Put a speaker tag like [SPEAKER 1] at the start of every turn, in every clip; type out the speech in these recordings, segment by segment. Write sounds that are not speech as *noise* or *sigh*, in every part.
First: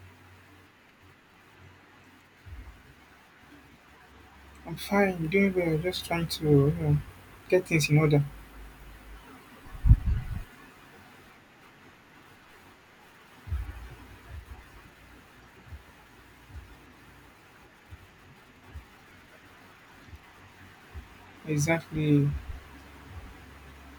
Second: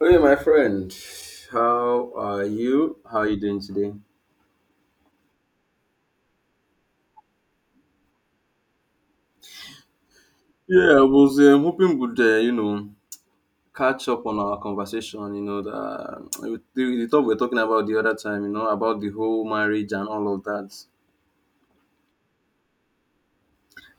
[SPEAKER 1] Hey, my friend, how are you? How are you doing today?
[SPEAKER 2] I'm fine, doing well, just trying to get things in order.
[SPEAKER 1] Yeah, I was hoping would catch up on our conversation. You know the talk we were talking about the other time. You know, about the whole marriage and all of that.
[SPEAKER 2] Exactly.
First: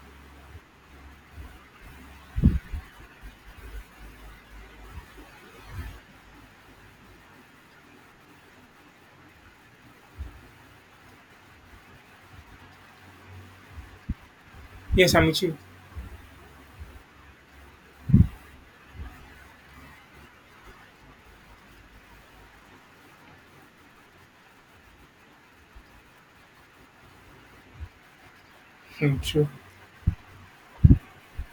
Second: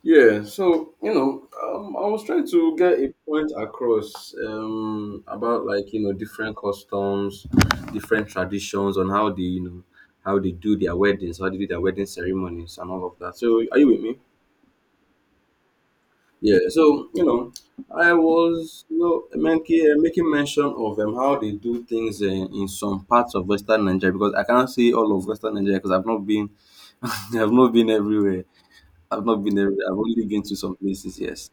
[SPEAKER 1] Yeah, so I was trying to get a point across about like different customs, different traditions on how they you know how they do their weddings, how they do their wedding ceremonies, and all of that. So, are you with me?
[SPEAKER 2] Yes, I'm with you.
[SPEAKER 1] Yeah, so you know, I was making making mention of how they do things in some parts of Western Nigeria, because I cannot not say all of Western Nigeria because I've not been *laughs* I've not been everywhere.
[SPEAKER 2] Hmm,
[SPEAKER 1] I've not
[SPEAKER 2] true.
[SPEAKER 1] been everywhere. I've only been to some places. Yes,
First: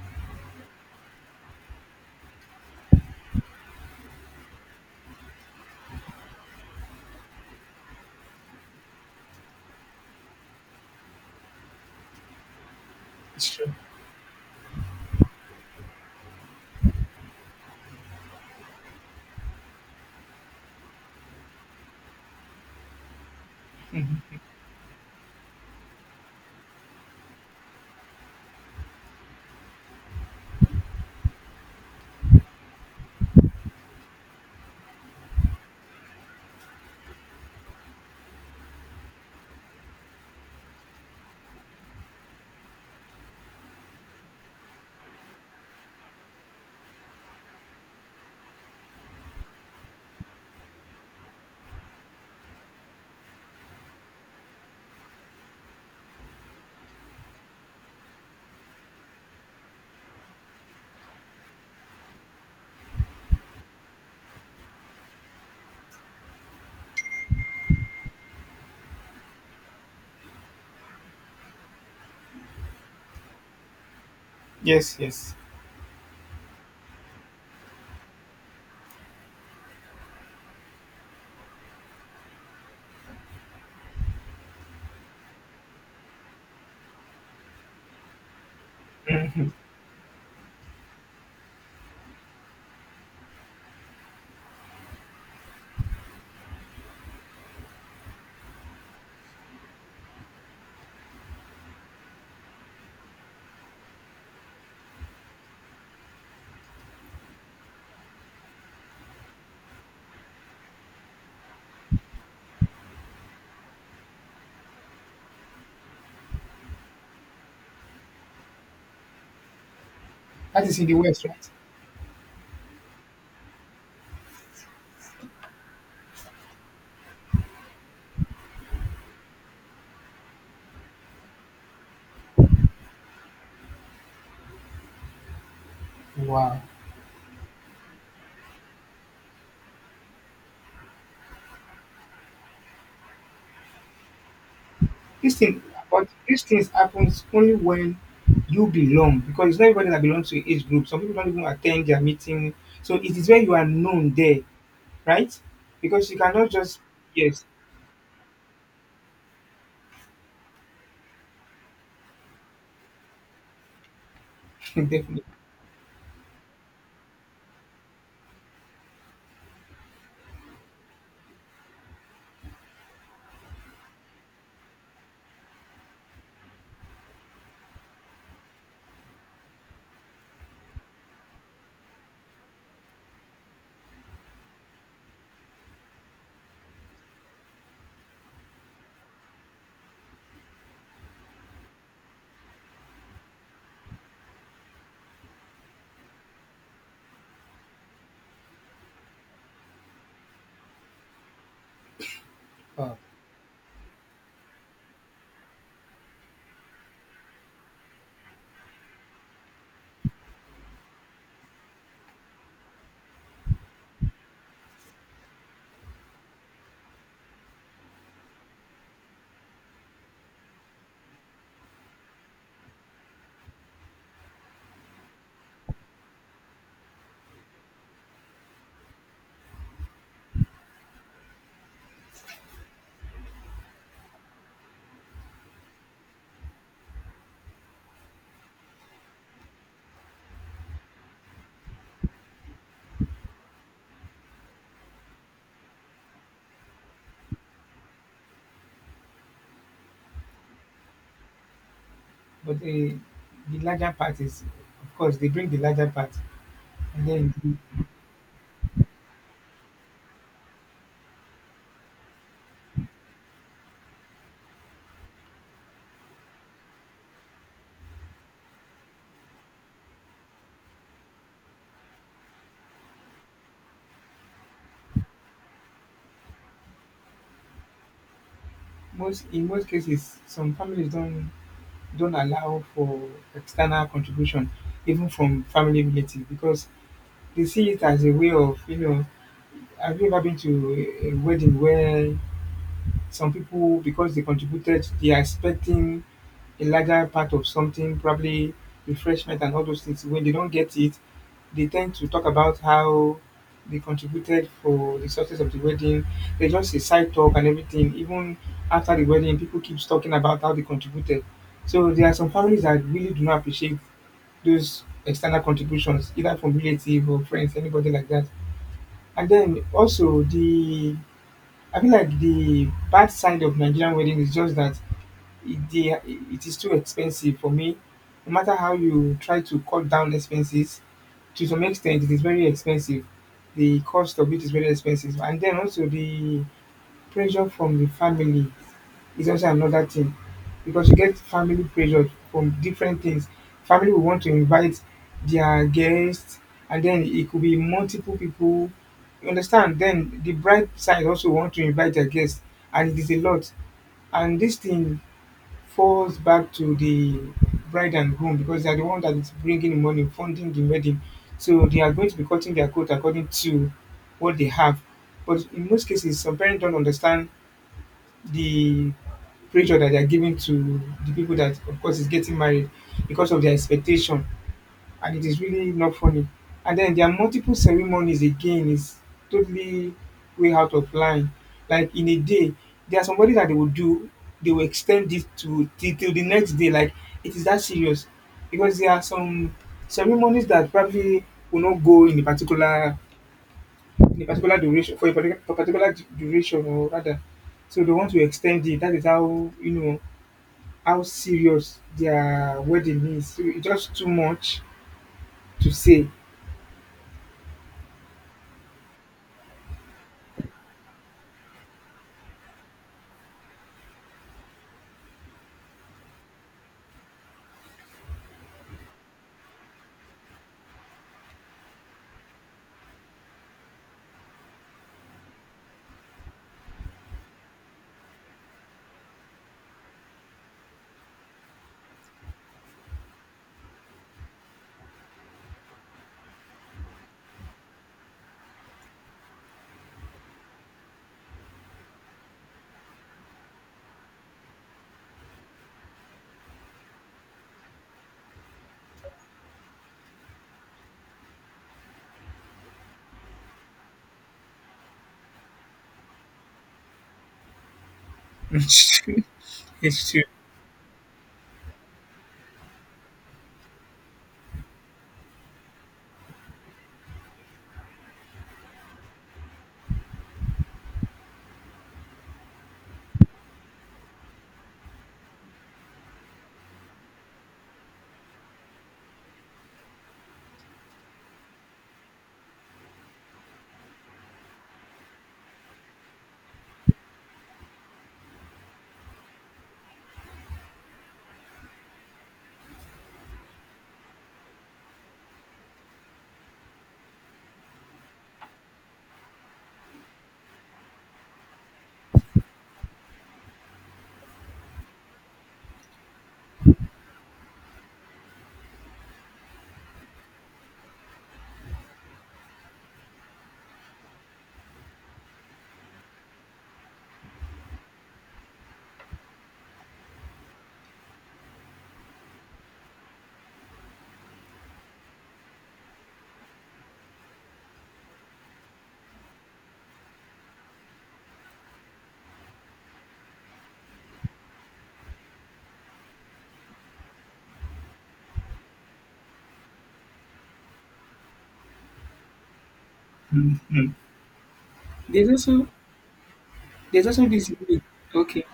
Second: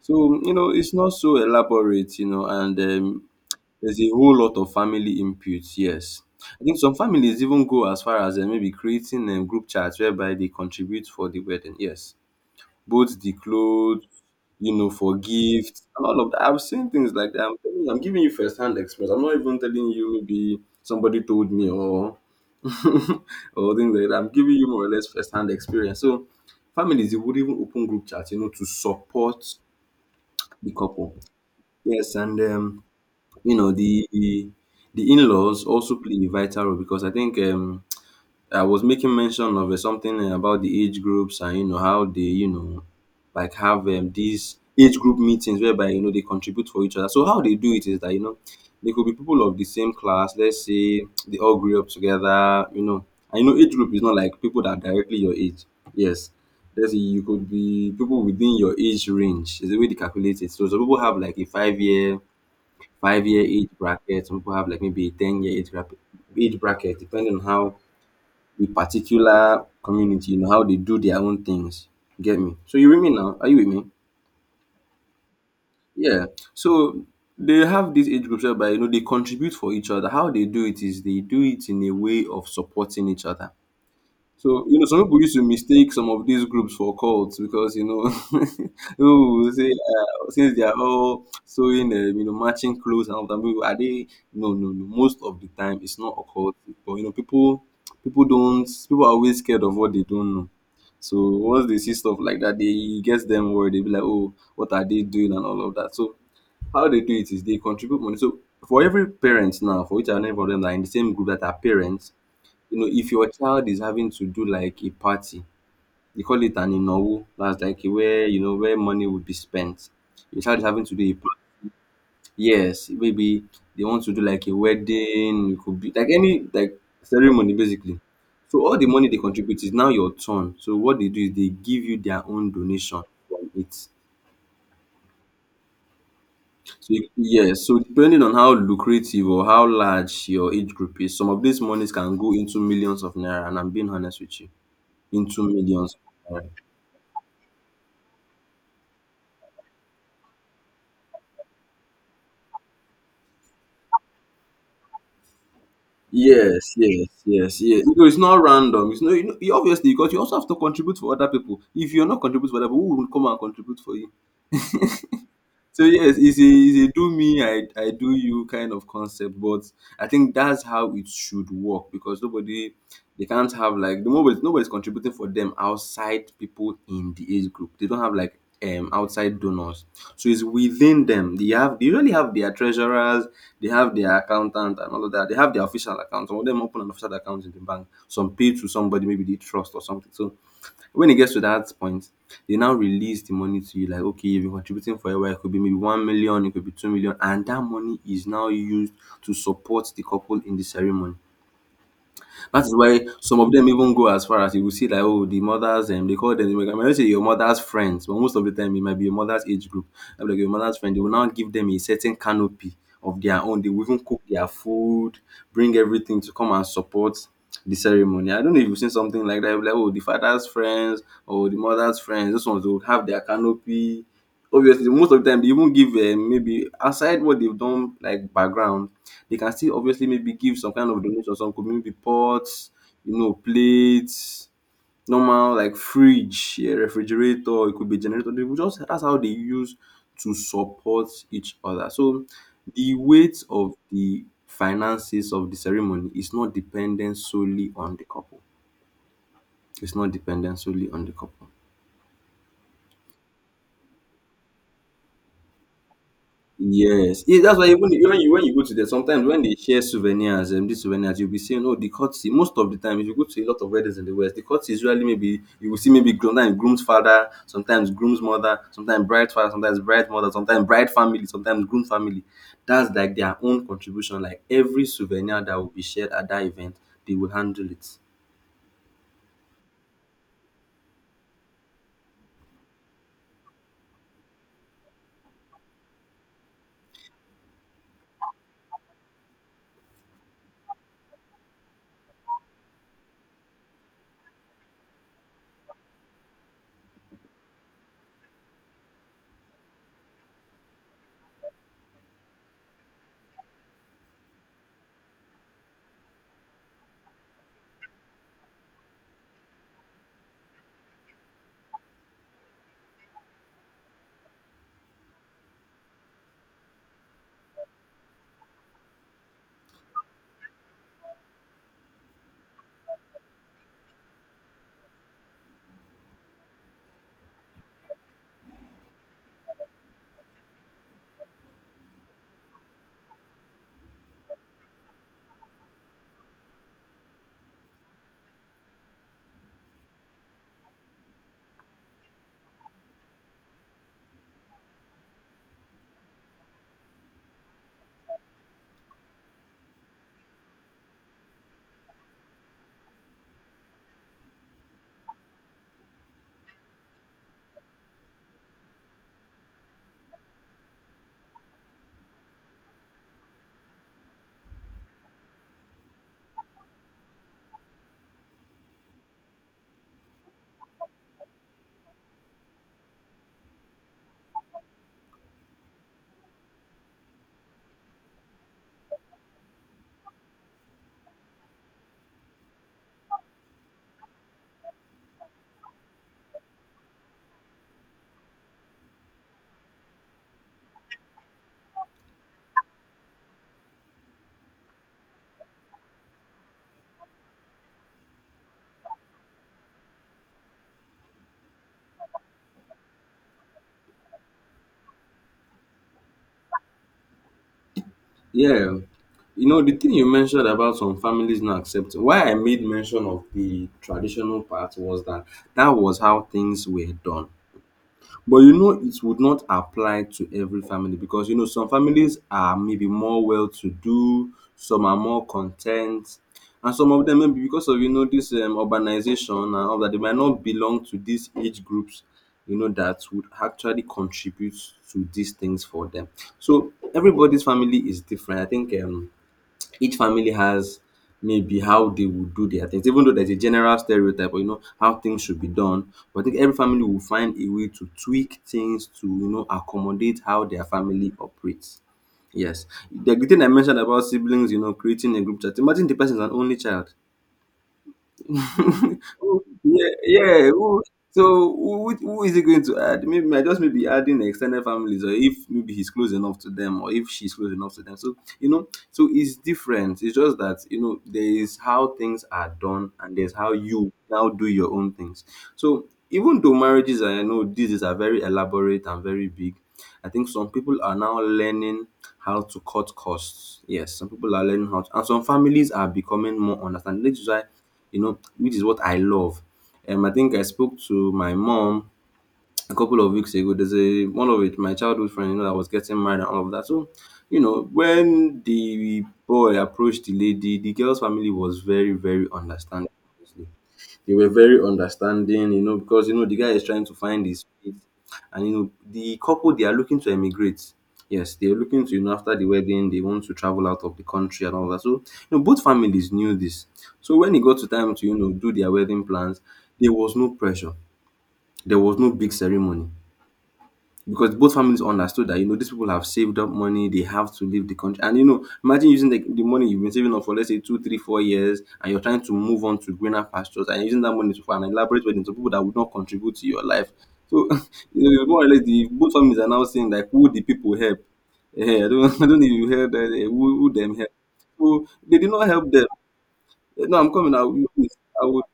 [SPEAKER 1] so you know, it's not so elaborate. You know, and there's a whole lot of family input. Yes, I think some families even go as far as maybe creating group chats whereby they contribute for the wedding. Yes, both the
[SPEAKER 2] It's true.
[SPEAKER 1] clothes, you know, for gifts and all of that. I've seen things like that. I'm telling you, I'm giving you first hand experience. I'm not even telling you maybe somebody told me or *laughs* or things like that. I'm giving you more or less first hand experience. So families, they would even open group chats, you know, to support the couple. Yes, and you know, the in-laws also play a vital role, because I think I was making mention of something about the age groups, and you know how they like have these age group meetings whereby you know they contribute for each other. So how they do it is that you know they could be people of the same class. Let's say they all grew up together. You know, and you know, age group is not like people that are directly your age. Yes, let's say, you could be people within your age range. Is the way they calculate it. So some people have like a 5 year, 5 year age bracket. Some people have like maybe a 10 year age bracket depending on how the particular community, you know, how they do their own things. Get me? So you with me now? Are you with me?
[SPEAKER 2] Yes, yes.
[SPEAKER 1] Yeah. So they have these age groups whereby you know they contribute for each other. How they do it is they do it in a way of supporting each other. So you know, some people used to mistake some of these groups for cults, because you know, *laughs* people will say since they are all sewing, you know, matching clothes and all that. People, are they? No, no, no. Most of the time, it's not a cult. But you know, people don't. People are always scared of what they don't know. So once they see stuff like that, they it gets them worried. They be like, "Oh, what are they doing?" and all of that. So how they do it is they contribute money. So for every parent now, for each and every of them that are in the same group that are parents, you know, if your child is having to do like a party, they call it an inowu. That's like where you know where money would be spent. Your child
[SPEAKER 2] That
[SPEAKER 1] is
[SPEAKER 2] is
[SPEAKER 1] having
[SPEAKER 2] in the
[SPEAKER 1] to do a
[SPEAKER 2] West,
[SPEAKER 1] party.
[SPEAKER 2] right?
[SPEAKER 1] Yes, maybe they want to do like a wedding. It could be like any like ceremony basically. So all the money they contribute is now your turn. So what they do is they give you their own donation from it. So
[SPEAKER 2] Wow.
[SPEAKER 1] yes, so depending on how lucrative or how large your age group is, some of these monies can go into millions of naira, and I'm being honest with you,
[SPEAKER 2] This
[SPEAKER 1] into
[SPEAKER 2] thing
[SPEAKER 1] millions
[SPEAKER 2] but
[SPEAKER 1] of
[SPEAKER 2] these
[SPEAKER 1] naira.
[SPEAKER 2] things happens only when you belong because it's not everybody that belongs to your age group. Some people don't even attend their meeting. So it is where you are known there, right? Because you cannot
[SPEAKER 1] Yes,
[SPEAKER 2] just
[SPEAKER 1] yes,
[SPEAKER 2] yes,
[SPEAKER 1] yes, yes. You know, it's not random. It's not you know, you obviously because you also have to contribute for other people. If you're not contributing for other people, who will come and contribute for you?
[SPEAKER 2] *laughs* definitely.
[SPEAKER 1] So yes, it's a do me, I do you kind of concept, but I think that's how it should work, because nobody they can't have like the nobody's contributing for them outside people in the age group. They don't have like outside donors. So it's within them. They really have their treasurers, they have their accountant and all of that. They have their official account. Some of them open an official account in the bank. Some pay to somebody, maybe they trust or something. So when it gets to that point, they now release the money to you. Like okay, you've been contributing for a while. It could be maybe 1 million, it could be 2 million, and that money is now used to support the couple in the ceremony. That is
[SPEAKER 2] Uh,
[SPEAKER 1] why some of them even go as far as, you will see, like, oh, the mothers, and they call them, I might not say your mother's friends, but most of the time it might be your mother's age group. I will be like your mother's friend. They will now give them a certain canopy of their own. They will even cook their food, bring everything to come and support the ceremony. I don't know if you've seen something like that, like oh, the father's friends or the mother's friends. Those ones will have their canopy. Obviously, most of the time they even give maybe aside what they've done like background, they can still obviously maybe give some kind of donation. Some could maybe pots, you know, plates, normal like fridge, yeah, refrigerator, it could be generator. They will just, that's how they use to support each other. So the weight of the finances of the ceremony is not dependent solely on the couple. It's not dependent solely on the couple.
[SPEAKER 2] but the larger part is of course they bring the larger part. And
[SPEAKER 1] Yes, yeah, that's
[SPEAKER 2] then,
[SPEAKER 1] why even you, when you go to there, sometimes when they share souvenirs, and these souvenirs, you'll be seeing, oh, the courtesy. Most of the time, if you go to a lot of weddings in the West, the courtesy is usually, maybe you will see, maybe sometimes groom's father, sometimes groom's mother, sometimes bride's father, sometimes bride mother, sometimes bride family, sometimes groom family. That's like their own contribution. Like every souvenir that will be shared at that event, they will handle it.
[SPEAKER 2] most in most cases some families don't allow for external contribution even from family relatives because they see it as a way of, you know, have you ever been to a wedding where some people, because they contributed, they are expecting a larger part of something, probably refreshment and all those things. When they don't get it, they tend to talk about how they contributed for the success of the wedding. They just a side talk and everything. Even after the wedding, people keep talking about how they contributed. So there are some families that really do not appreciate those external contributions, either from relatives or friends, anybody like that. And then also the I feel like the bad side of Nigerian wedding is just that it is too expensive for me. No matter how you try to cut down expenses, to some extent it is very expensive. The cost of it is very expensive, and then also the pressure from the family is also another thing because you get family pressure from different things. Family will want to invite their guests, and then it could be multiple people. You understand? Then the bride side also want to invite their guests, and it is a lot. And this thing falls back to the bride and groom because they are the one that is bringing the money, funding the wedding. So they are going to be cutting their coat according to what they have. But in most cases, some parents don't understand the pressure that they are giving to the people that, of course, is getting married because of their expectation, and it is really not funny. And then there are multiple ceremonies again, is totally way out of line. Like in a day, there are somebody that they will do, they will extend it to till, the next day. Like it is that serious. Because there are some ceremonies that probably will not go in a particular duration for a particular, for particular du- duration or rather. So they want to extend it. That is how you know how serious their wedding is. So it's just too much to say.
[SPEAKER 1] Yeah, you know, the thing you mentioned about some families not accepting. Why I made mention of the traditional part was that that was how things were done. But you know, it would not apply to every family, because you know, some families are maybe more well to do, some are more content, and some of them maybe because of you know this urbanization and all that, they might not belong to these age groups you know that would actually contribute to these things for them. So everybody's family is different. I think each family has maybe how they would do their things, even though there's a general stereotype or you know how things should be done, but I think every family will find a way to tweak things to you know accommodate how their family operates. Yes, the thing I mentioned about siblings, you know, creating a group chat, imagine the person is an only child.
[SPEAKER 2] *laughs* It's
[SPEAKER 1] *laughs*
[SPEAKER 2] true.
[SPEAKER 1] Yeah,
[SPEAKER 2] It's true.
[SPEAKER 1] yeah. So who is he going to add? Maybe might just maybe adding extended families, or if maybe he's close enough to them, or if she's close enough to them. So you know, so it's different. It's just that you know there is how things are done, and there's how you now do your own things. So even though marriages, I know these are very elaborate and very big, I think some people are now learning how to cut costs. Yes, some people are learning how to, and some families are becoming more understanding. This is why, you know, which is what I love. I think I spoke to my mom a couple of weeks ago. There's a one of it, my childhood friend, you know, that was getting married and all of that. So, you know, when the boy approached the lady, the girl's family was very, very understanding. Honestly. They were very understanding, you know, because you know the guy is trying to find his feet, and you know the couple they are looking to emigrate. Yes, they're looking to you know after the wedding they want to travel out of the country and all that. So you know both families knew this. So when it got to time to you know do their wedding plans, there was no pressure. There was no big ceremony because both families understood that you know these people have saved up money. They have to leave the country, and you know imagine using the money you've been saving up for, let's say, 2, 3, 4 years, and you're trying to move on to greener pastures, and you're using that money to for an elaborate wedding to people that would not contribute to your life. So *laughs* you know more or less the both families are now saying like, who the people help? I don't *laughs* I don't know if you heard that, who
[SPEAKER 2] Mhm.
[SPEAKER 1] them help, so they
[SPEAKER 2] There's
[SPEAKER 1] did not
[SPEAKER 2] also
[SPEAKER 1] help them. No,
[SPEAKER 2] there's
[SPEAKER 1] I'm
[SPEAKER 2] also
[SPEAKER 1] coming.
[SPEAKER 2] this myth.
[SPEAKER 1] I will
[SPEAKER 2] Okay,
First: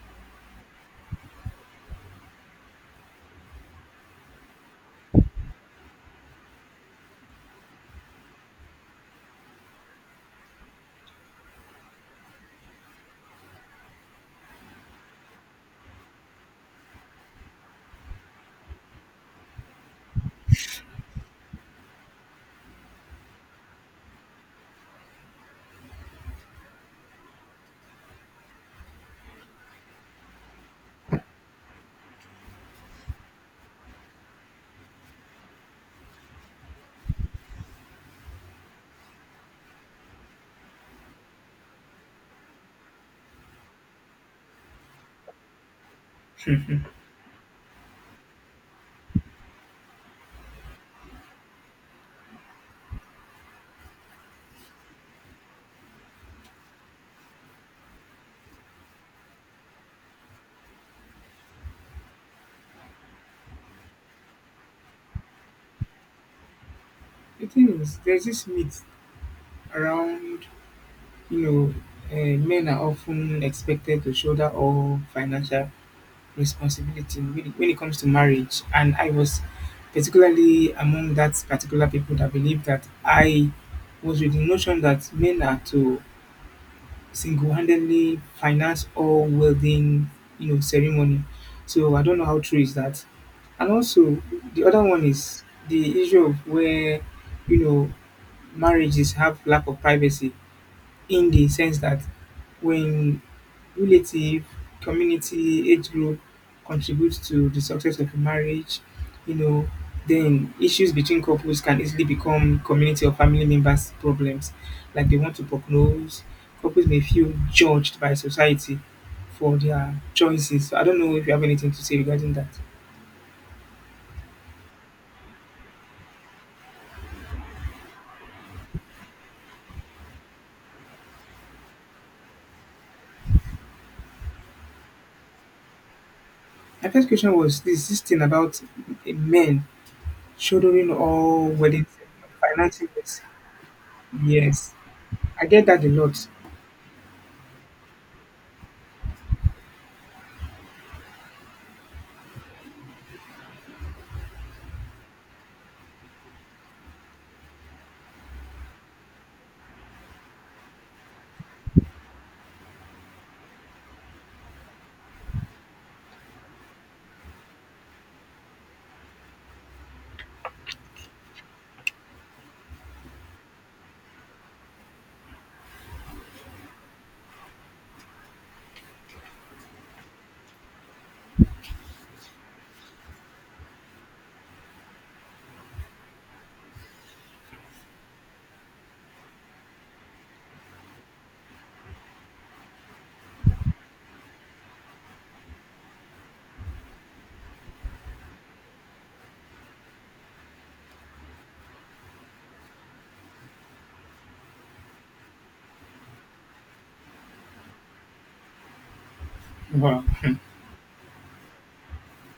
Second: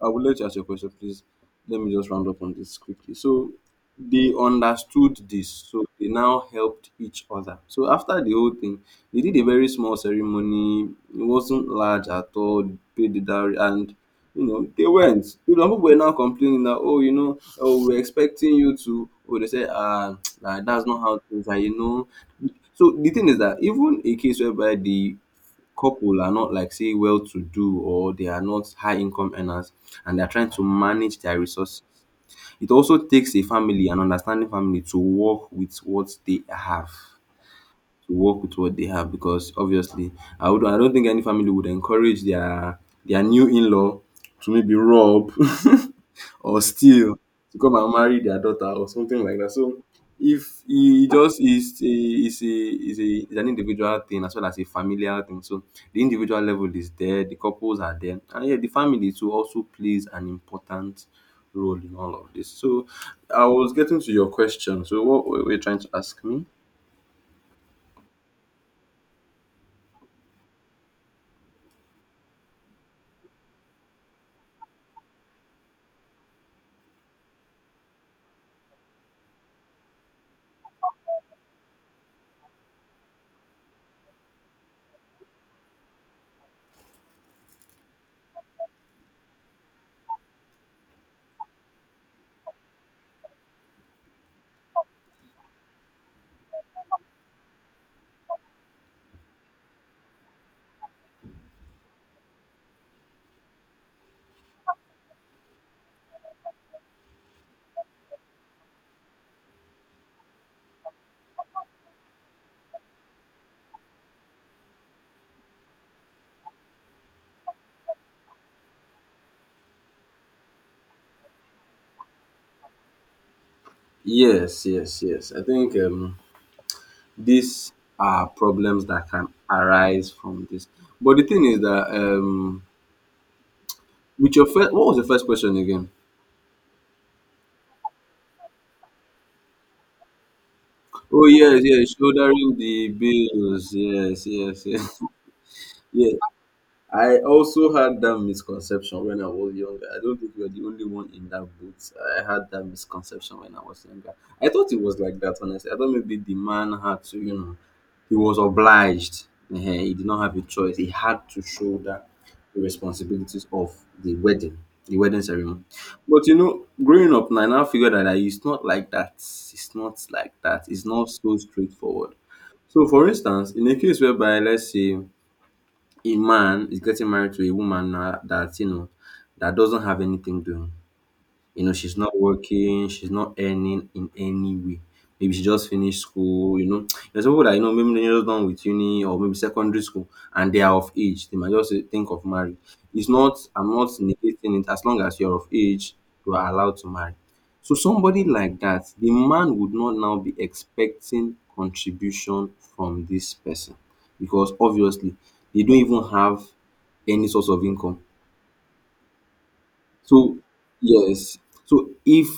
[SPEAKER 1] I would like to ask you a question, please. Let me just round up on this quickly. So they understood this, so they now helped each other. So after the whole thing, they did a very small ceremony. It wasn't large at all. They Paid the dowry, and you know they went. You know, people were now complaining that, oh, you know, oh, we're expecting you to. Oh, they said, ah, *tsk* nah, that's not how things are. You know, so the thing is that even a case whereby the couple are not, like, say well to do, or they are not high income earners, and they are trying to manage their resources, it also takes a family, an understanding family, to work with what they have. To work with what they have because obviously I don't think any family would encourage their new in-law to maybe rob *laughs* or steal to come and marry their daughter or something like that. So if he just is an individual thing as well as a familial thing. So the individual level is there, the couples are there, and yeah, the family too also plays an important role in all of this. So I was getting to your question. So what were you trying to ask me?
[SPEAKER 2] the thing is, there's this myth around, you know, men are often expected to shoulder all financial responsibility when it comes to marriage, and I was particularly among that particular people that believe that. I was with the notion that men are to single-handedly finance all wedding, you know, ceremony. So I don't know how true is that. And also, the other one is the issue of where, you know, marriages have lack of privacy, in the sense that when relative, community, age group contributes to the success of a marriage, you know, then issues between couples can easily become community or family members' problems. Like they want to prognose, couples may feel judged by society for their choices. So I don't know if you have anything to say regarding that.
[SPEAKER 1] Yes, yes, yes. I think these are problems that can arise from this. But the thing is that with your first, what was the first question again?
[SPEAKER 2] My first question was this, this thing about men shouldering
[SPEAKER 1] Oh
[SPEAKER 2] all
[SPEAKER 1] yes, yes,
[SPEAKER 2] weddings,
[SPEAKER 1] shouldering the
[SPEAKER 2] financing this.
[SPEAKER 1] bills. Yes, yes,
[SPEAKER 2] Yes,
[SPEAKER 1] yes,
[SPEAKER 2] I get that a
[SPEAKER 1] *laughs* yes.
[SPEAKER 2] lot.
[SPEAKER 1] I also had that misconception when I was younger. I don't think you're the only one in that boat. I had that misconception when I was younger. I thought it was like that, honestly. I thought maybe the man had to, you know, he was obliged. Ehen, he did not have a choice. He had to shoulder the responsibilities of the wedding, the wedding ceremony. But you know, growing up now, I now figure that, like, it's not like that. It's not like that. It's not so straightforward. So, for instance, in a case whereby, let's say, a man is getting married to a woman now that, you know, that doesn't have anything doing. You know, she's not working, she's not earning in any way. Maybe she just finished school, you know. *tsk* There's people that you know, maybe they're just done with uni or maybe secondary school, and they are of age. They might just think of marriage. It's not, I'm not negating it. As long as you're of age, you are allowed to marry. So somebody like that, the man would not now be expecting contribution from this person because obviously they don't even have any source of income.
[SPEAKER 2] Wow.
[SPEAKER 1] So yes. So if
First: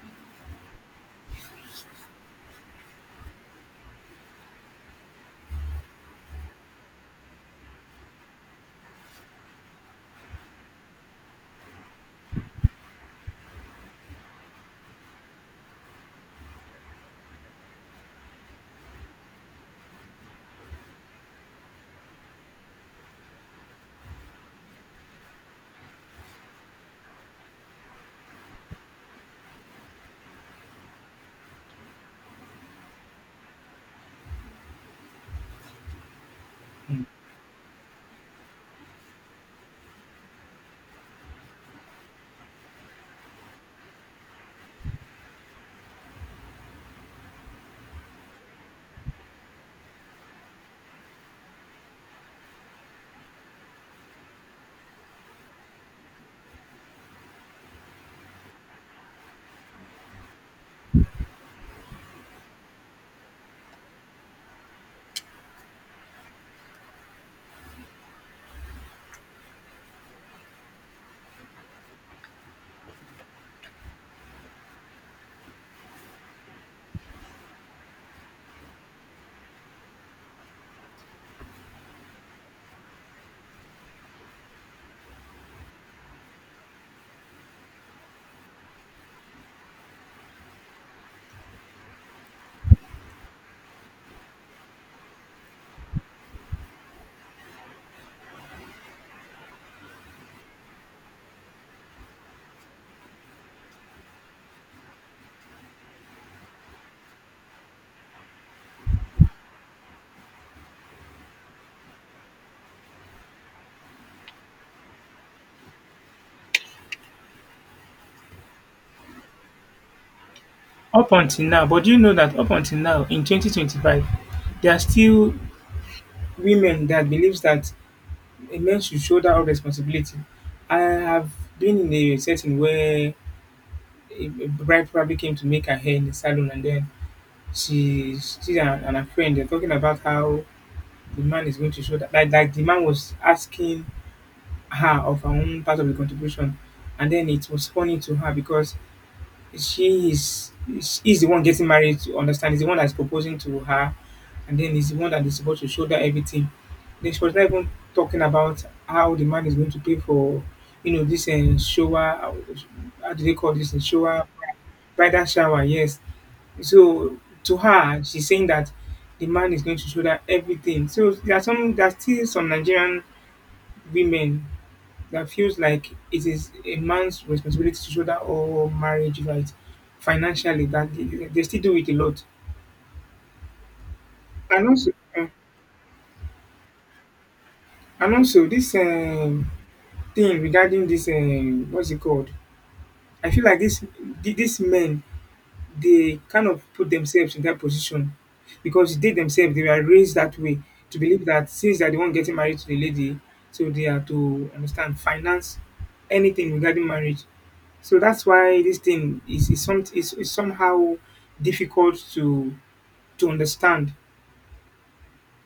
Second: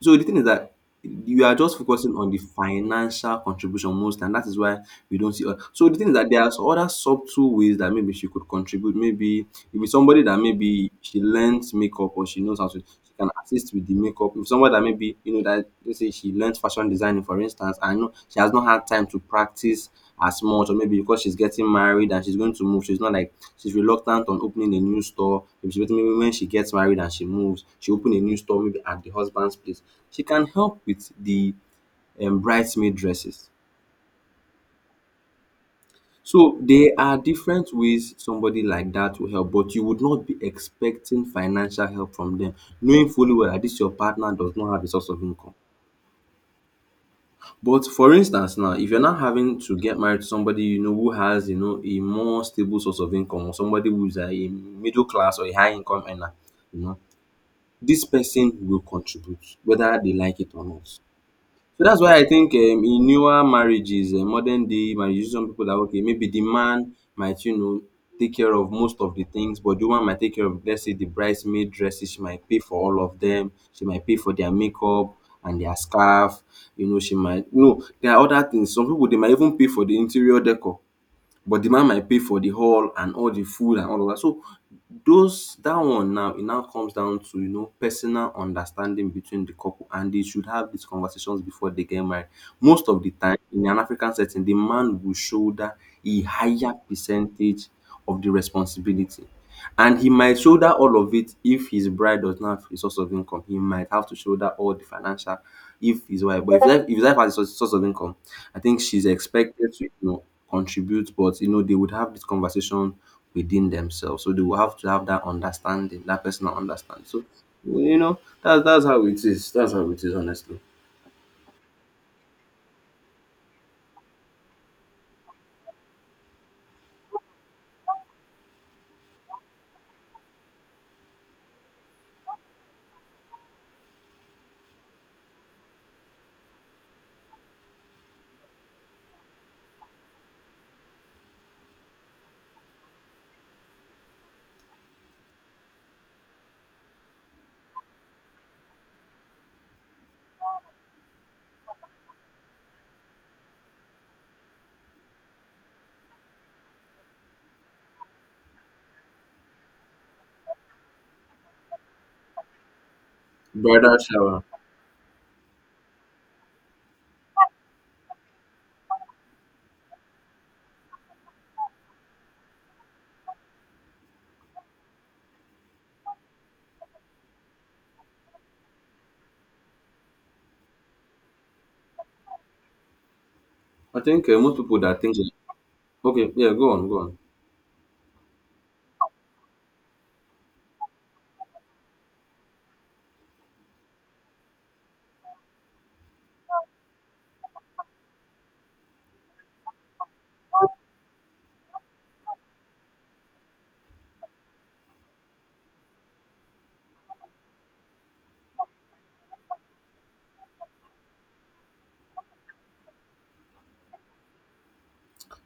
[SPEAKER 1] so the thing is that you are just focusing on the financial contribution most, and that is why we don't see her. So the thing is that there are other subtle ways that maybe she could contribute. Maybe if it's somebody that maybe she learns makeup, or she knows how to, she can assist with the makeup. If somebody that maybe you know that let's say she learns fashion designing, for instance, and you know she has not had time to practice as much, or maybe because she's getting married and she's going to move, she's not like she's reluctant on opening a new store. Maybe maybe when she gets married and she moves, she open a new store maybe at the husband's place. She can help with the bridesmaid dresses. So there
[SPEAKER 2] Mm.
[SPEAKER 1] are different ways somebody like that will help, but you would not be expecting financial help from them, knowing fully well that this your partner does not have a source of income. But for instance now, if you're not having to get married to somebody you know who has you know a more stable source of income, or somebody who's a middle class or a high income earner, you know, dis person will contribute whether they like it or not. So dats why I think in newer marriages modern day marriages some pipu like okay maybe de man might you know take care of most of de things but de woman might take care of let's say de bridesmaid dresses. She might pay for all of dem, she might pay for their makeup and their scarf. You know she might no there are other things, some pipu dey might even pay for de interior decor, but the man might pay for the hall and all the food and all of that. So those that one now it now comes down to you know personal understanding between the couple, and they should have these conversations before they get married. Most of the time in an African setting, the man will shoulder a higher percentage of the responsibility. And he might shoulder all of it if his bride does not have a source of income. He might have to shoulder all the financial if his wife, but if his wife has a source of income, I think she's expected to, you know, contribute, but you know, they would have this conversation within themselves. So they will have to have that understanding, that personal understanding. So you know, that's how it is. That's how it is, honestly.
[SPEAKER 2] Up until now, but do you know that up until now in 2025, there are still women that believes that a man should shoulder all responsibility. I have been in a setting where a bride probably came to make her hair in the salon, and then she and her friend, they're talking about how the man is going to shoulder, like the man was asking her of her own part of the contribution, and then it was funny to her because she is he's the one getting married to understand, is the one that's proposing to her, and then is the one that is supposed to shoulder everything. Then she was not even talking about how the man is going to pay for, you know, this and shower. How do they call this in
[SPEAKER 1] Bridal
[SPEAKER 2] shower,
[SPEAKER 1] shower.
[SPEAKER 2] bridal shower? Yes, so to her, she's saying that the man is going to shoulder everything. So there are some, there are still some Nigerian women that feels like it is a man's responsibility to shoulder all marriage rights financially, that they still do it a lot.
[SPEAKER 1] I think most
[SPEAKER 2] and
[SPEAKER 1] people
[SPEAKER 2] also
[SPEAKER 1] that think
[SPEAKER 2] uh,
[SPEAKER 1] okay, yeah, go on, go on.
[SPEAKER 2] and also this, thing regarding this, what's it called, I feel like this these men, they kind of put themselves in that position because they themselves, they were raised that way, to believe that since they're the one getting married to the lady, so they are to understand finance, anything regarding marriage. So that's why this thing is somehow difficult to understand.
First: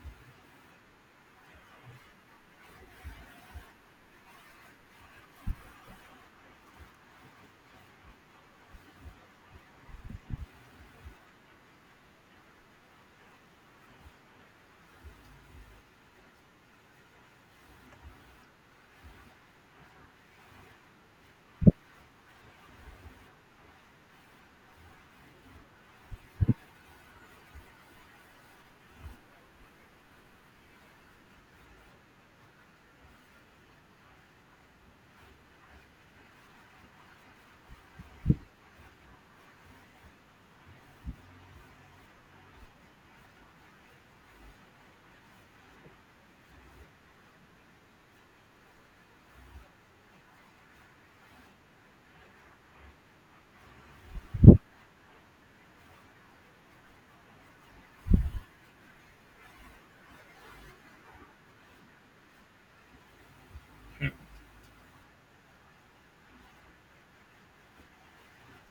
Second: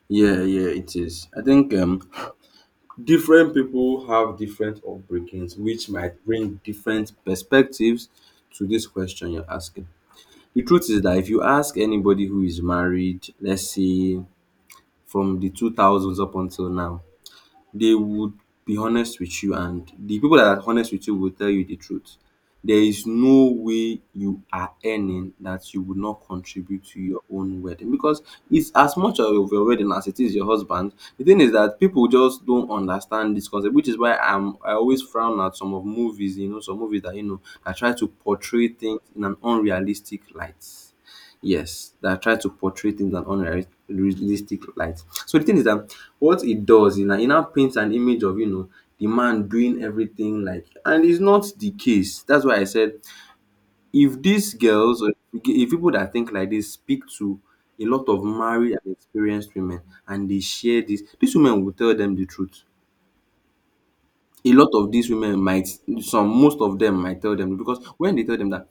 [SPEAKER 1] Yeah, yeah, it is. I think different people have different upbringings, which might bring different perspectives to this question you're asking. The truth is that if you ask anybody who is married, let's say from the 2000s up until now, they would be honest with you, and the people that are honest with you will tell you the truth. There is no way you are earning that you would not contribute to your own wedding because it's as much of your wedding as it is your husband. The thing is that people just don't understand this concept, which is why I always frown at some of movies, you know, some movies that you know that try to portray things in an unrealistic light. Yes, that try to portray things in an unrealistic light. So the thing is that what it does is that it now paints an image of you know the man doing everything like, and it's not the case. That's why I said if these girls, or if people that think like this speak to a lot of married and experienced women, and they share this, these women will tell them the truth. A lot of these women might some most of them might tell them because when they tell them that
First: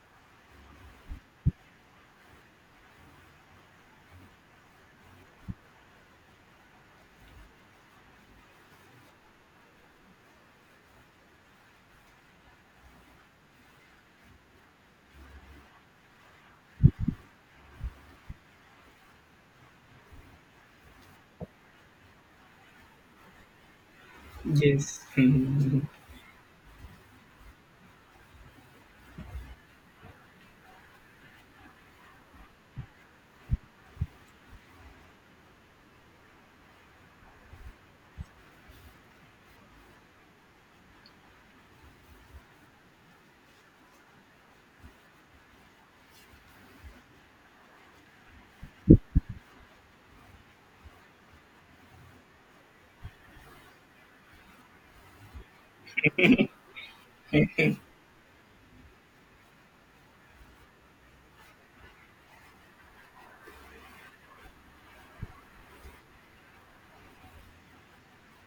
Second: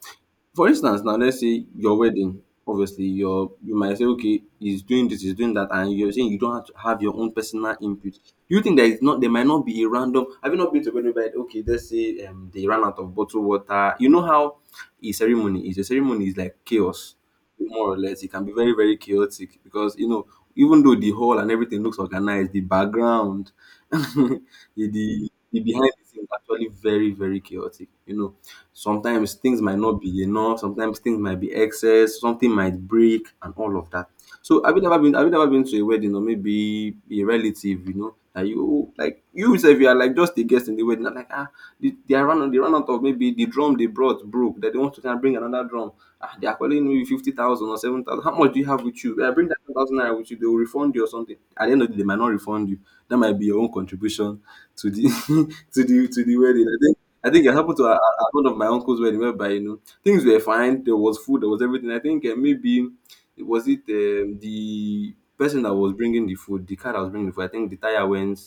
[SPEAKER 1] for instance now let's say your wedding obviously your you might say okay he's doing this he's doing that, and you're saying you don't have to have your own personal input. You think there might not be a random, have you not been to a wedding where, okay, let's say they ran out of bottled water. You know how a ceremony is, a ceremony is like chaos more or less. It can be very, very chaotic because you know even though the hall and everything looks organized, the background *laughs* the,
[SPEAKER 2] Yes,
[SPEAKER 1] the
[SPEAKER 2] *laughs*
[SPEAKER 1] behind the scenes is actually very, very chaotic, you know. Sometimes things might not be enough, sometimes things might be excess, something might break and all of that. So have you never been to a wedding, or maybe a relative you know that you like, you yourself you are like just a guest in the wedding and like, ah, they are run they ran out of maybe the drum they brought broke that they want to kind of bring another drum. Ah, they are calling you 50,000 or 7,000, how much do you have with you? I bring that thousand naira with you, they will refund you or something at the end of the day. They might not refund you, that might be your own contribution to the *laughs* to the wedding. I think it happened to one of my uncle's wedding whereby, you know, things were fine. There was food. There was everything. I think maybe it was it the person that was bringing the food, the car that was bringing the food. I think the tire went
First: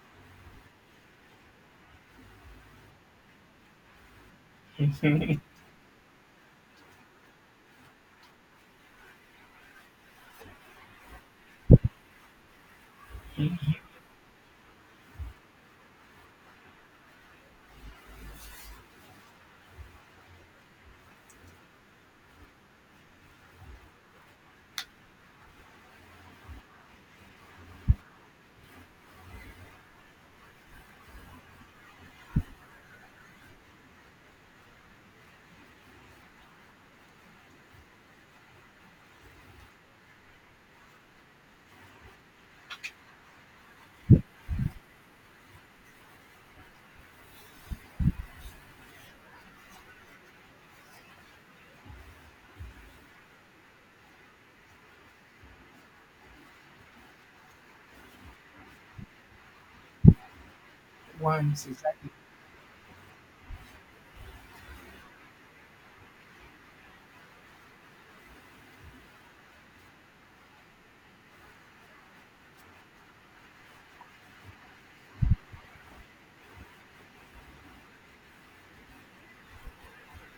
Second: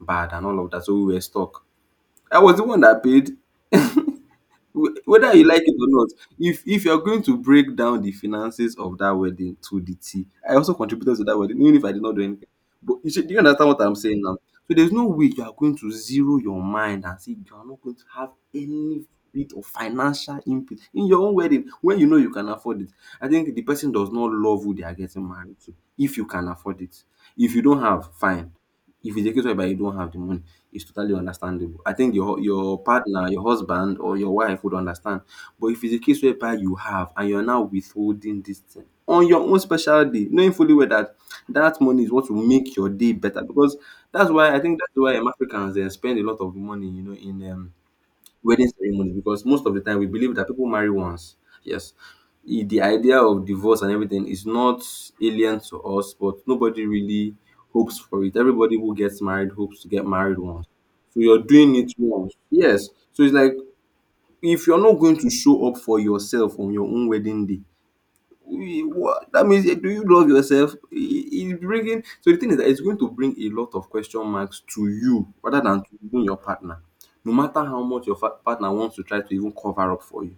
[SPEAKER 1] bad and all of that, so we were stuck. I was the one that paid. Whether you like it or not, if you're going to break down the finances of that wedding to the T, I also contributed to that wedding, even if I did not do anything. But you should Do you understand what I'm saying now? So there's no way you are going to zero your mind and say you are not going to have any bit of financial input in your own wedding when you know you can afford it. I think the person does not love who they are getting married to. If you can afford it. If you don't have, fine. If it's a case whereby you don't have the money, it's totally understandable. I think your partner, your husband or your wife, would understand. But if it's a case whereby you have and you're now withholding this thing on your own special day, knowing fully well that that money is what will make your day better. Because that's why, Africans, they spend a lot of money, you know, in wedding ceremonies, because most of the time we believe that people marry once. Yes, the idea of divorce and everything is not alien to us, but nobody really hopes for it. Everybody who gets married hopes to get married once. So you're
[SPEAKER 2] once,
[SPEAKER 1] doing it
[SPEAKER 2] exactly.
[SPEAKER 1] once. Yes. So it's like, if you're not going to show up for yourself on your own wedding day, we what that means, do you love yourself? It, it's bringing So the thing is that it's going to bring a lot of question marks to you rather than to even your partner, no matter how much your partner wants to try to even cover up for you,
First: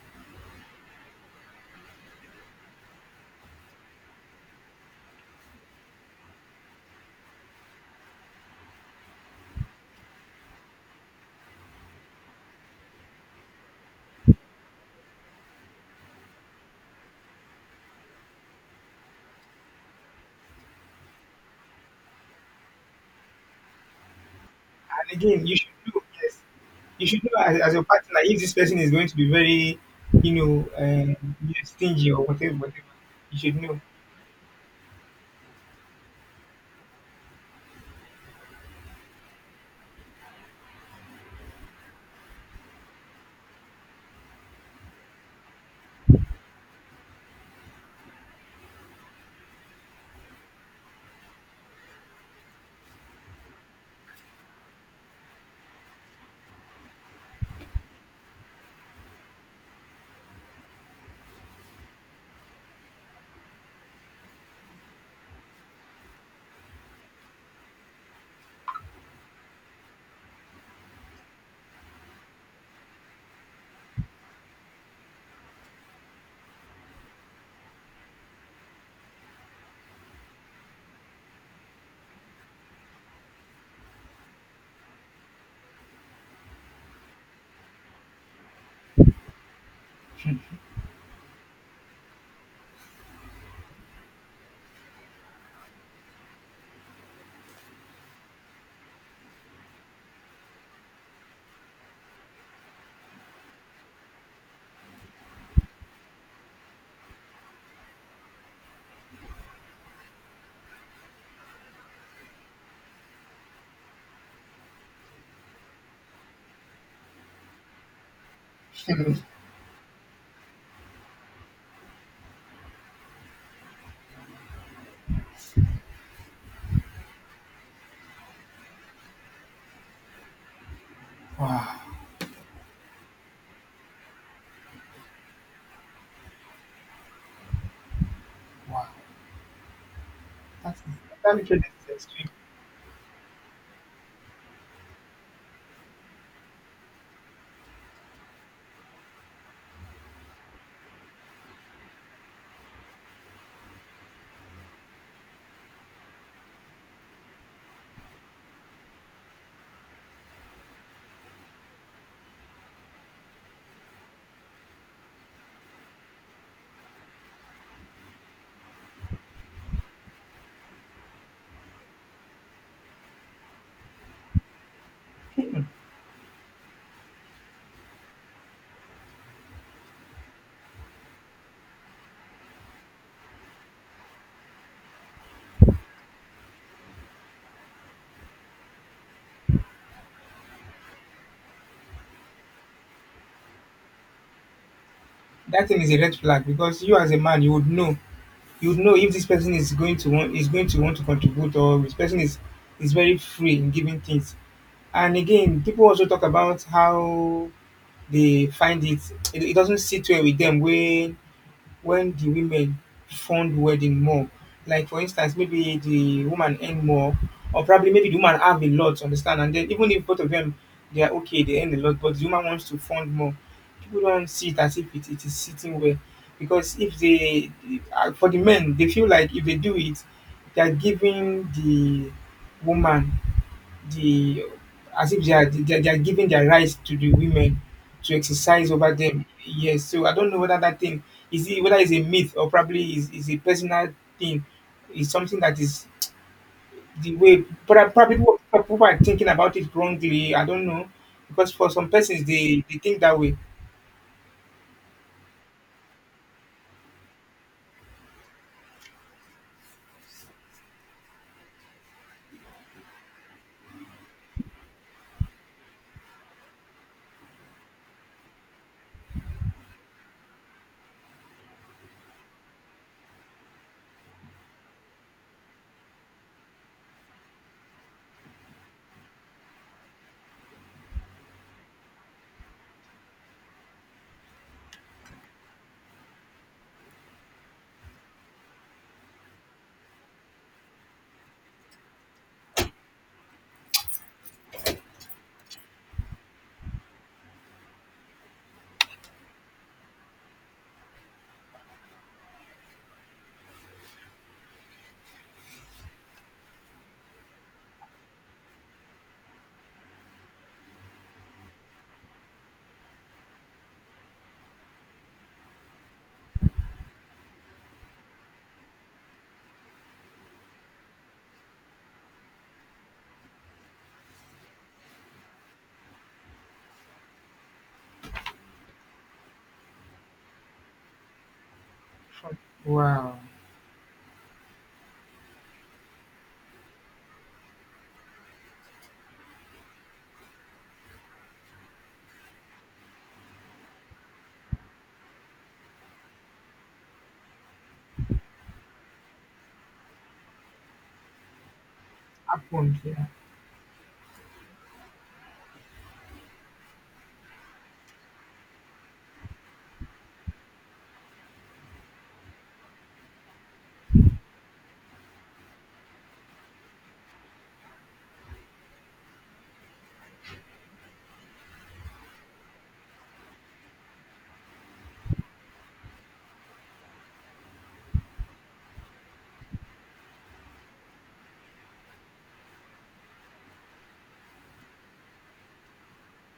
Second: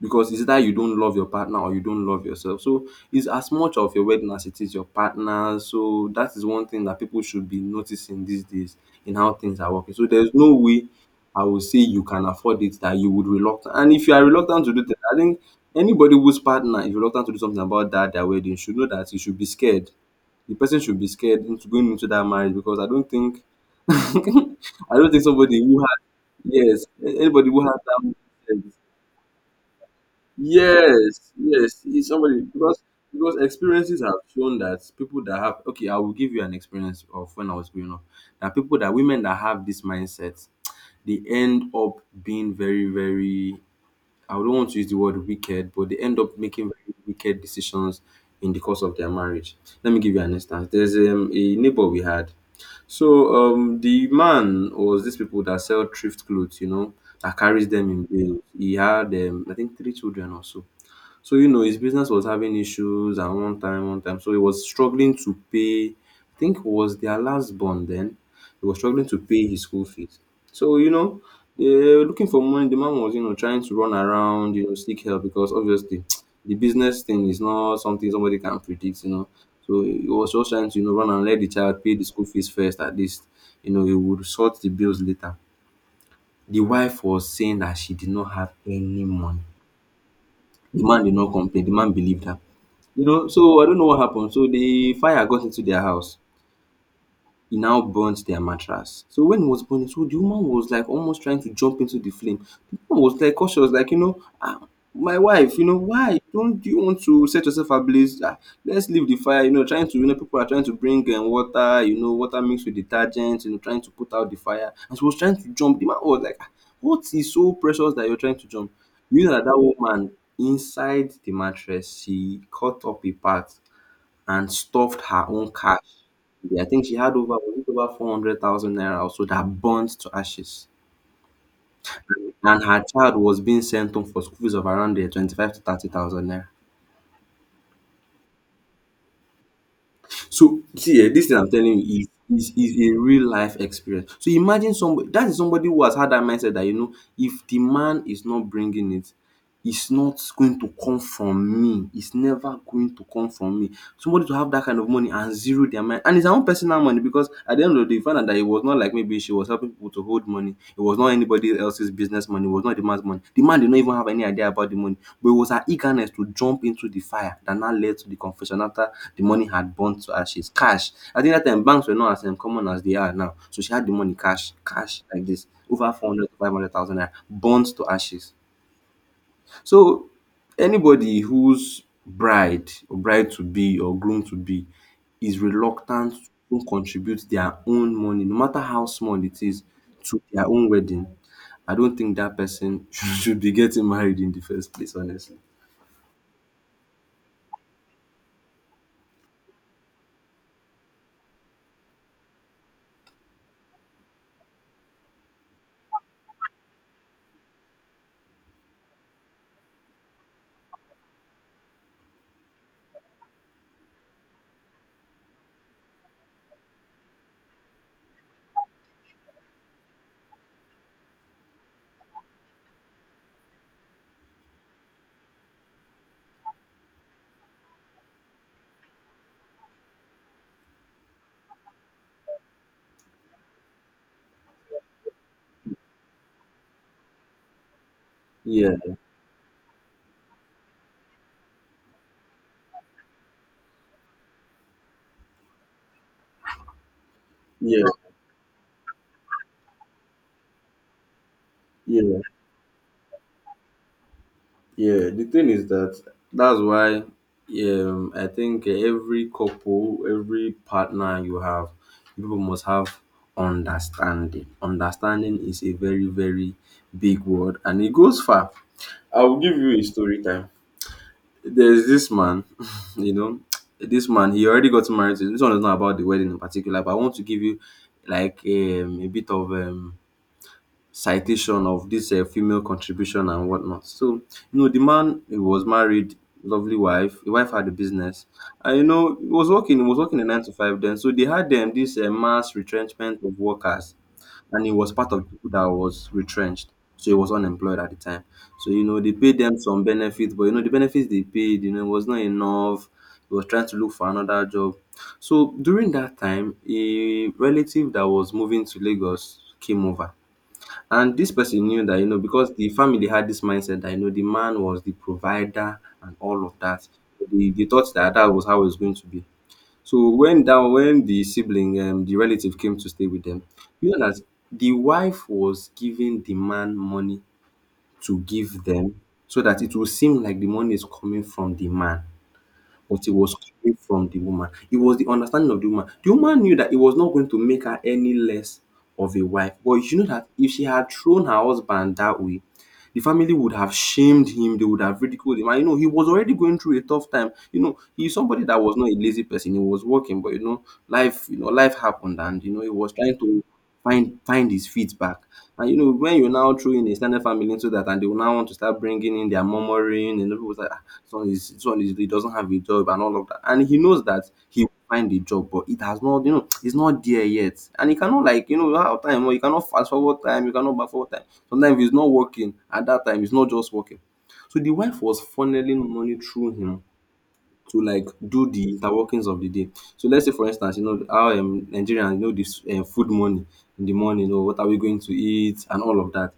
[SPEAKER 1] because it's either you don't love your partner or you don't love yourself. So it's as much of your wedding as it is your partner. So that is one thing that people should be noticing these days in how things are working. So there's no way I will say you can afford it that you would reluctant. And if you are reluctant to do that, I think anybody whose partner is reluctant to do something about that their wedding should know that you should be scared. The person should be scared into going into that marriage, because I don't think. *laughs* I don't
[SPEAKER 2] And
[SPEAKER 1] think
[SPEAKER 2] again, you
[SPEAKER 1] somebody
[SPEAKER 2] should
[SPEAKER 1] who has.
[SPEAKER 2] know. Yes,
[SPEAKER 1] Yes,
[SPEAKER 2] you should know
[SPEAKER 1] anybody who
[SPEAKER 2] as
[SPEAKER 1] has
[SPEAKER 2] your partner
[SPEAKER 1] that.
[SPEAKER 2] if this person is going to be very, you know,
[SPEAKER 1] Yes, yes, he's
[SPEAKER 2] stingy or
[SPEAKER 1] somebody,
[SPEAKER 2] whatever.
[SPEAKER 1] because
[SPEAKER 2] Whatever,
[SPEAKER 1] because
[SPEAKER 2] you should know.
[SPEAKER 1] experiences have shown that people that have, okay, I will give you an experience of when I was growing up. That people, that women that have this mindset, they end up being very, very, I don't want to use the word wicked, but they end up making very wicked decisions in the course of their marriage. Let me give you an instance. There's a neighbor we had. So the man was these people that sell thrift clothes, you know, that carries them in bales. He had, I think, three children or so. So, you know, his business was having issues, and one time, one time, so he was struggling to pay, I think it was their last bond then. He was struggling to pay his school fees. So, you know, they were looking for money. The man was, you know, trying to run around, you know, seek help, because obviously *tsk* the business thing is not something somebody can predict, you know. So he was just trying to, you know, run and let the child pay the school fees first at least. You know, he would sort the bills later. The wife was saying that she did not have any money. The man did not complain. The man believed her. You know, so I don't know what happened. So the fire got into their house. It now burnt their mattress. So when it was burning, so the woman was like almost trying to jump into the flame. The woman was like cautious, like, you know, ah, my wife, you know, why don't you want to set yourself ablaze? Ah, let's leave the fire, you know, trying to, you know, people are trying to bring water, you know, water mixed with detergent, you know, trying to put out the fire. And she was trying to jump. The man was like, "Ah, what is so precious that you're trying to jump?" You know
[SPEAKER 2] *laughs*
[SPEAKER 1] that that woman, inside the mattress, she cut up a part and stuffed her own cash. Yeah, I think she had over, was it over 400,000 naira, also, that burnt to ashes.
[SPEAKER 2] wow,
[SPEAKER 1] And her child was being sent home for school fees of around the 25 to 30,000 naira.
[SPEAKER 2] wow,
[SPEAKER 1] So,
[SPEAKER 2] that's
[SPEAKER 1] see, eh, this
[SPEAKER 2] that
[SPEAKER 1] thing I'm
[SPEAKER 2] literally
[SPEAKER 1] telling
[SPEAKER 2] is
[SPEAKER 1] you
[SPEAKER 2] extreme.
[SPEAKER 1] is a real life experience. So, imagine somebody that is, somebody who has had that mindset that, you know, if the man is not bringing it, it's not going to come from me. It's never going to come from me. Somebody to have that kind of money and zero their mind. And it's her own personal money, because at the end of the day, you find out that it was not like maybe she was helping people to hold money. It was not anybody else's business money. It was not the man's money. The man did not even have any idea about the money. But it was her eagerness to jump into the fire that now led to the confession after the money had burnt to ashes. Cash. I think that time banks were not as common as they are now. So she had the money cash, cash like this. Over 400 to 500,000 naira, burnt to ashes. So anybody whose bride or bride to be or groom to be is reluctant to contribute their own money, no matter how small it is, to their own wedding, I don't think that person *laughs* should be getting married in the first place, honestly.
[SPEAKER 2] That thing is a red flag because you as a man, you would know, you would know if this person is going to want, is going to want to contribute, or this person is very free in giving things. And again, people also talk about how they find it, it doesn't sit well with them when the women fund wedding more. Like for instance, maybe the woman earn more, or probably maybe the woman have a lot, understand? And then even if both of them, they are okay, they earn a lot, but the woman wants to fund more. People don't see it as if it, it is sitting well, because if they, for the men, they feel like if they do it, they are giving the woman the as if they are giving their rights to the women to exercise
[SPEAKER 1] Yeah,
[SPEAKER 2] over them. Yes, so I don't know whether that thing is it, whether it's a myth or probably is a personal thing. It's something that is the way,
[SPEAKER 1] yeah,
[SPEAKER 2] but probably people are thinking about it wrongly. I don't know, because for some
[SPEAKER 1] yeah.
[SPEAKER 2] persons, they think that way.
[SPEAKER 1] Yeah, the thing is that that's why, I think, every couple, every partner you have, people must have understanding. Understanding is a very, very big word and it goes far. I will give you a story time. There's this man, *laughs* you know, this man, he already got married. This one is not about the wedding in particular, but I want to give you like a bit of, citation of this female contribution and whatnot. So, you know, the man, he was married, lovely wife. The wife had a business, and, you know, he was working. He was working a nine to five then. So they had them this mass retrenchment of workers, and he was part of the people that was retrenched. So he was unemployed at the time. So, you know, they paid them some benefits, but, you know, the benefits they paid, you know, was not enough. He was trying to look for another job. So during that time, a relative that was moving to Lagos came over, and this person knew that, you know, because the family had this mindset that, you know, the man was the provider and all of that. They thought that that was how it was going to be. So when down, when the sibling, the relative came to stay with them, you know that the wife was giving the man money to give them, so that it will seem like the money is coming from the man, but it
[SPEAKER 2] Wow,
[SPEAKER 1] was coming from the woman. It was the understanding of the woman. The woman knew that it was not going to make her any less of a wife, but you know that if she had thrown her husband that way, the family would have shamed him, they would have ridiculed him. And, you know, he was already going through a tough time. You know, he's somebody that was not a lazy person, he was working, but, you know, life happened, and, you know, he
[SPEAKER 2] happened.
[SPEAKER 1] was
[SPEAKER 2] Yeah.
[SPEAKER 1] trying to find his feet back. And you know when you now throw in a ex family into that, and they will now want to start bringing in their murmuring, and people will say, ah, this one is, this one is, he doesn't have a job and all of that, and he knows that he will find a job, but it has not, you know, it's not there yet, and he cannot, like, you know how time, or you cannot fast forward time, you cannot back forward time. Sometimes if it's not working at that time, it's not just working. So the wife was funneling money through him to like do the interworkings of the day. So let's say, for instance, you know how, Nigerians, you know this, food money in the morning, or what are we going to eat and all of that.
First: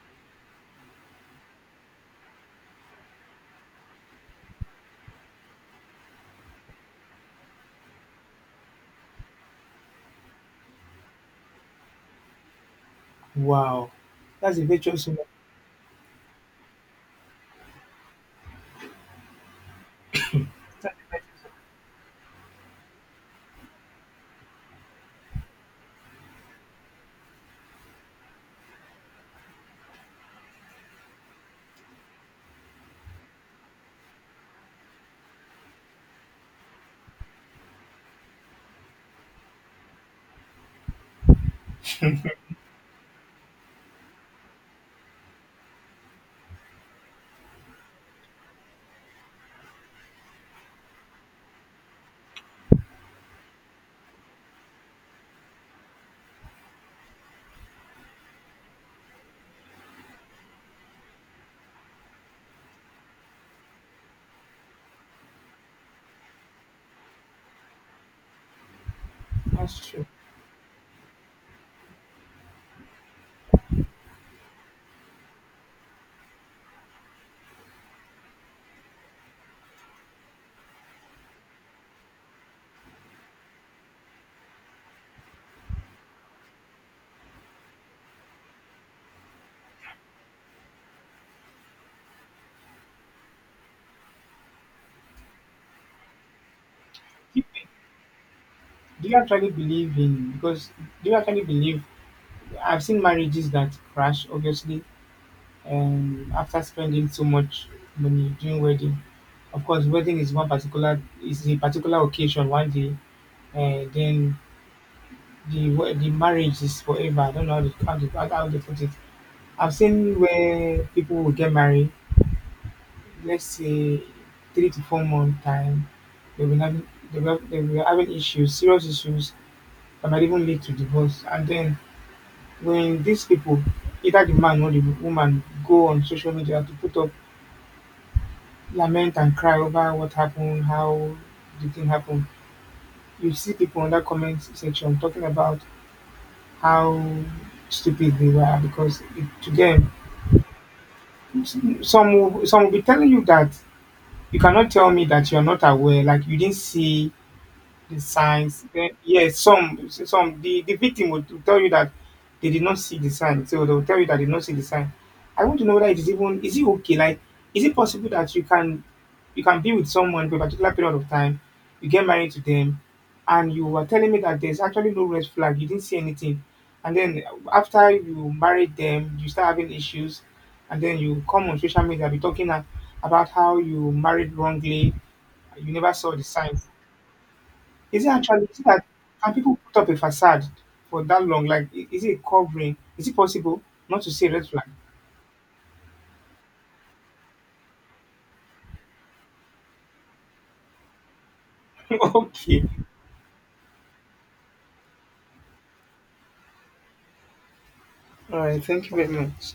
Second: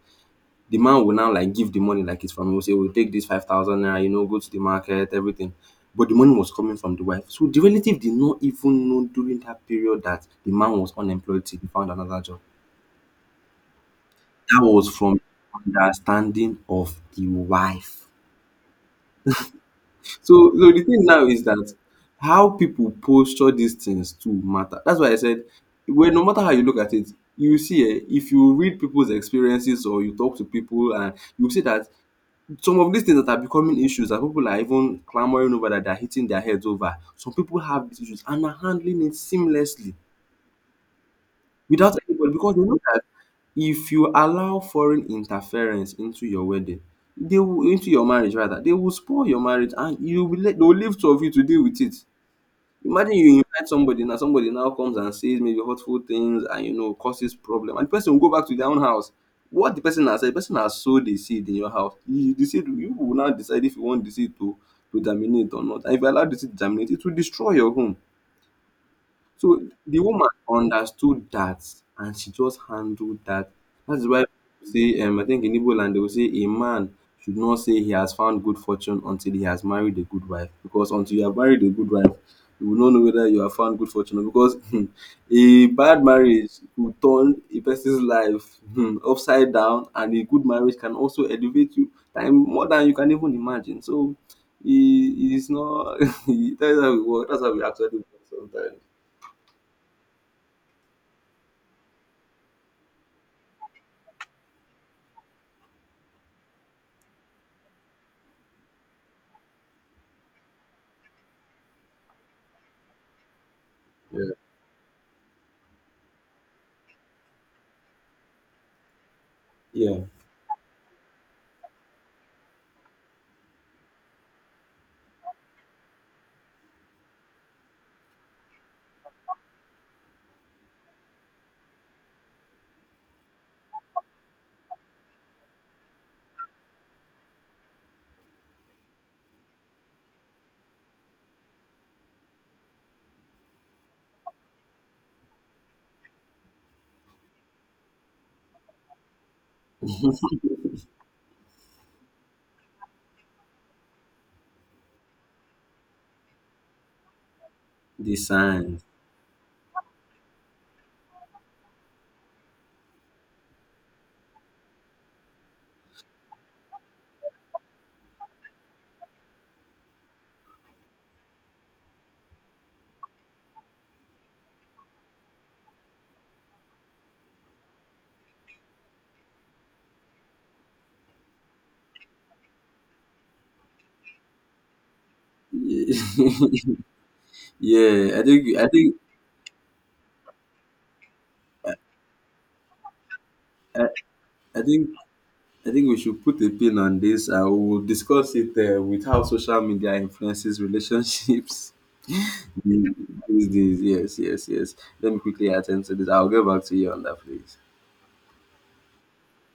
[SPEAKER 1] The man will now like give the money like it's from him. Will say, we'll take this 5,000 naira, you know, go to the market, everything. But the money was coming from the wife. So the relative did not even know during that period that the man was unemployed till he found another job.
[SPEAKER 2] Wow, that's
[SPEAKER 1] That
[SPEAKER 2] a
[SPEAKER 1] was
[SPEAKER 2] virtuous
[SPEAKER 1] from
[SPEAKER 2] woman.
[SPEAKER 1] understanding of the wife. So, so the thing now is that how people posture these things to matter. That's why I said, well, no matter how you look at it, you see, eh, if you read people's experiences or you talk to people, and you see that some of these things that are becoming issues that people are even clamoring over, that they're hitting their heads over, some people have these issues and are handling it seamlessly, without anybody, because they know that if you allow foreign interference into your wedding, they will, into your marriage rather, they will spoil your marriage, and you will let, they will leave two of you to deal with it. Imagine you invite somebody, now somebody now comes and says maybe hurtful things and, you know, causes problem, and the person will go back to their own house. What the person has said, the person has sowed a seed in your house. You decide, you will now decide, if you want the seed to germinate or not, and if you allow the seed to germinate, it will destroy your home. So
[SPEAKER 2] That's
[SPEAKER 1] the
[SPEAKER 2] true.
[SPEAKER 1] woman understood that, and she just handled that. That is why people say, I think in Igbo land they will say, a man should not say he has found good fortune until he has married a good wife. Because until you have married a good wife, you will not know whether you have found good fortune. Or, because *laughs* a bad marriage will turn a person's life *laughs* upside down, and a good marriage can also elevate you time more than you can even imagine. So it is not, *laughs* that's how we work. That's
[SPEAKER 2] Do
[SPEAKER 1] how we actually work sometimes.
[SPEAKER 2] you actually believe in because do you actually believe, I've seen marriages that crash, obviously, after spending so much money during wedding. Of course, wedding is one particular is a particular occasion one day, and then the marriage is forever. I don't know how they, how they, how they put it. I've
[SPEAKER 1] Yeah,
[SPEAKER 2] seen where people will get married, let's say 3 to 4 month time. They will having issues, serious issues that might even lead to divorce, and then when these people, either the man or the woman, go on social media to put up lament and cry over what happened, how the thing happened, you see people on that comment section talking about how stupid they were because it, to them, some will be telling you that you cannot tell me that you're not aware, like you didn't see the
[SPEAKER 1] the
[SPEAKER 2] signs.
[SPEAKER 1] sand.
[SPEAKER 2] Then yes, the victim would tell you that they did not see the sign. So they will tell you that they did not see the sign. I want to know whether it is even, is it okay? Like, is it possible that you can be with someone for a particular period of time, you get married to them, and you are telling me that there's actually no red flag, you didn't see anything. And then after you married them, you start having issues, and then you come on social media be talking about how you married wrongly,
[SPEAKER 1] *laughs*
[SPEAKER 2] you never saw the
[SPEAKER 1] Yeah,
[SPEAKER 2] signs. Is it
[SPEAKER 1] I
[SPEAKER 2] actually,
[SPEAKER 1] think
[SPEAKER 2] is it that can people put up a facade for that long? Like, is it a covering? Is it possible?
[SPEAKER 1] I,
[SPEAKER 2] Not to say red
[SPEAKER 1] I
[SPEAKER 2] flag.
[SPEAKER 1] think I think we should put a pin on this. I will discuss it with how social media influences relationships
[SPEAKER 2] *laughs* okay.
[SPEAKER 1] *laughs* these days. Yes, yes, yes. Let me quickly attend to this. I'll get back to you on that, please.
[SPEAKER 2] All right. Thank you very much.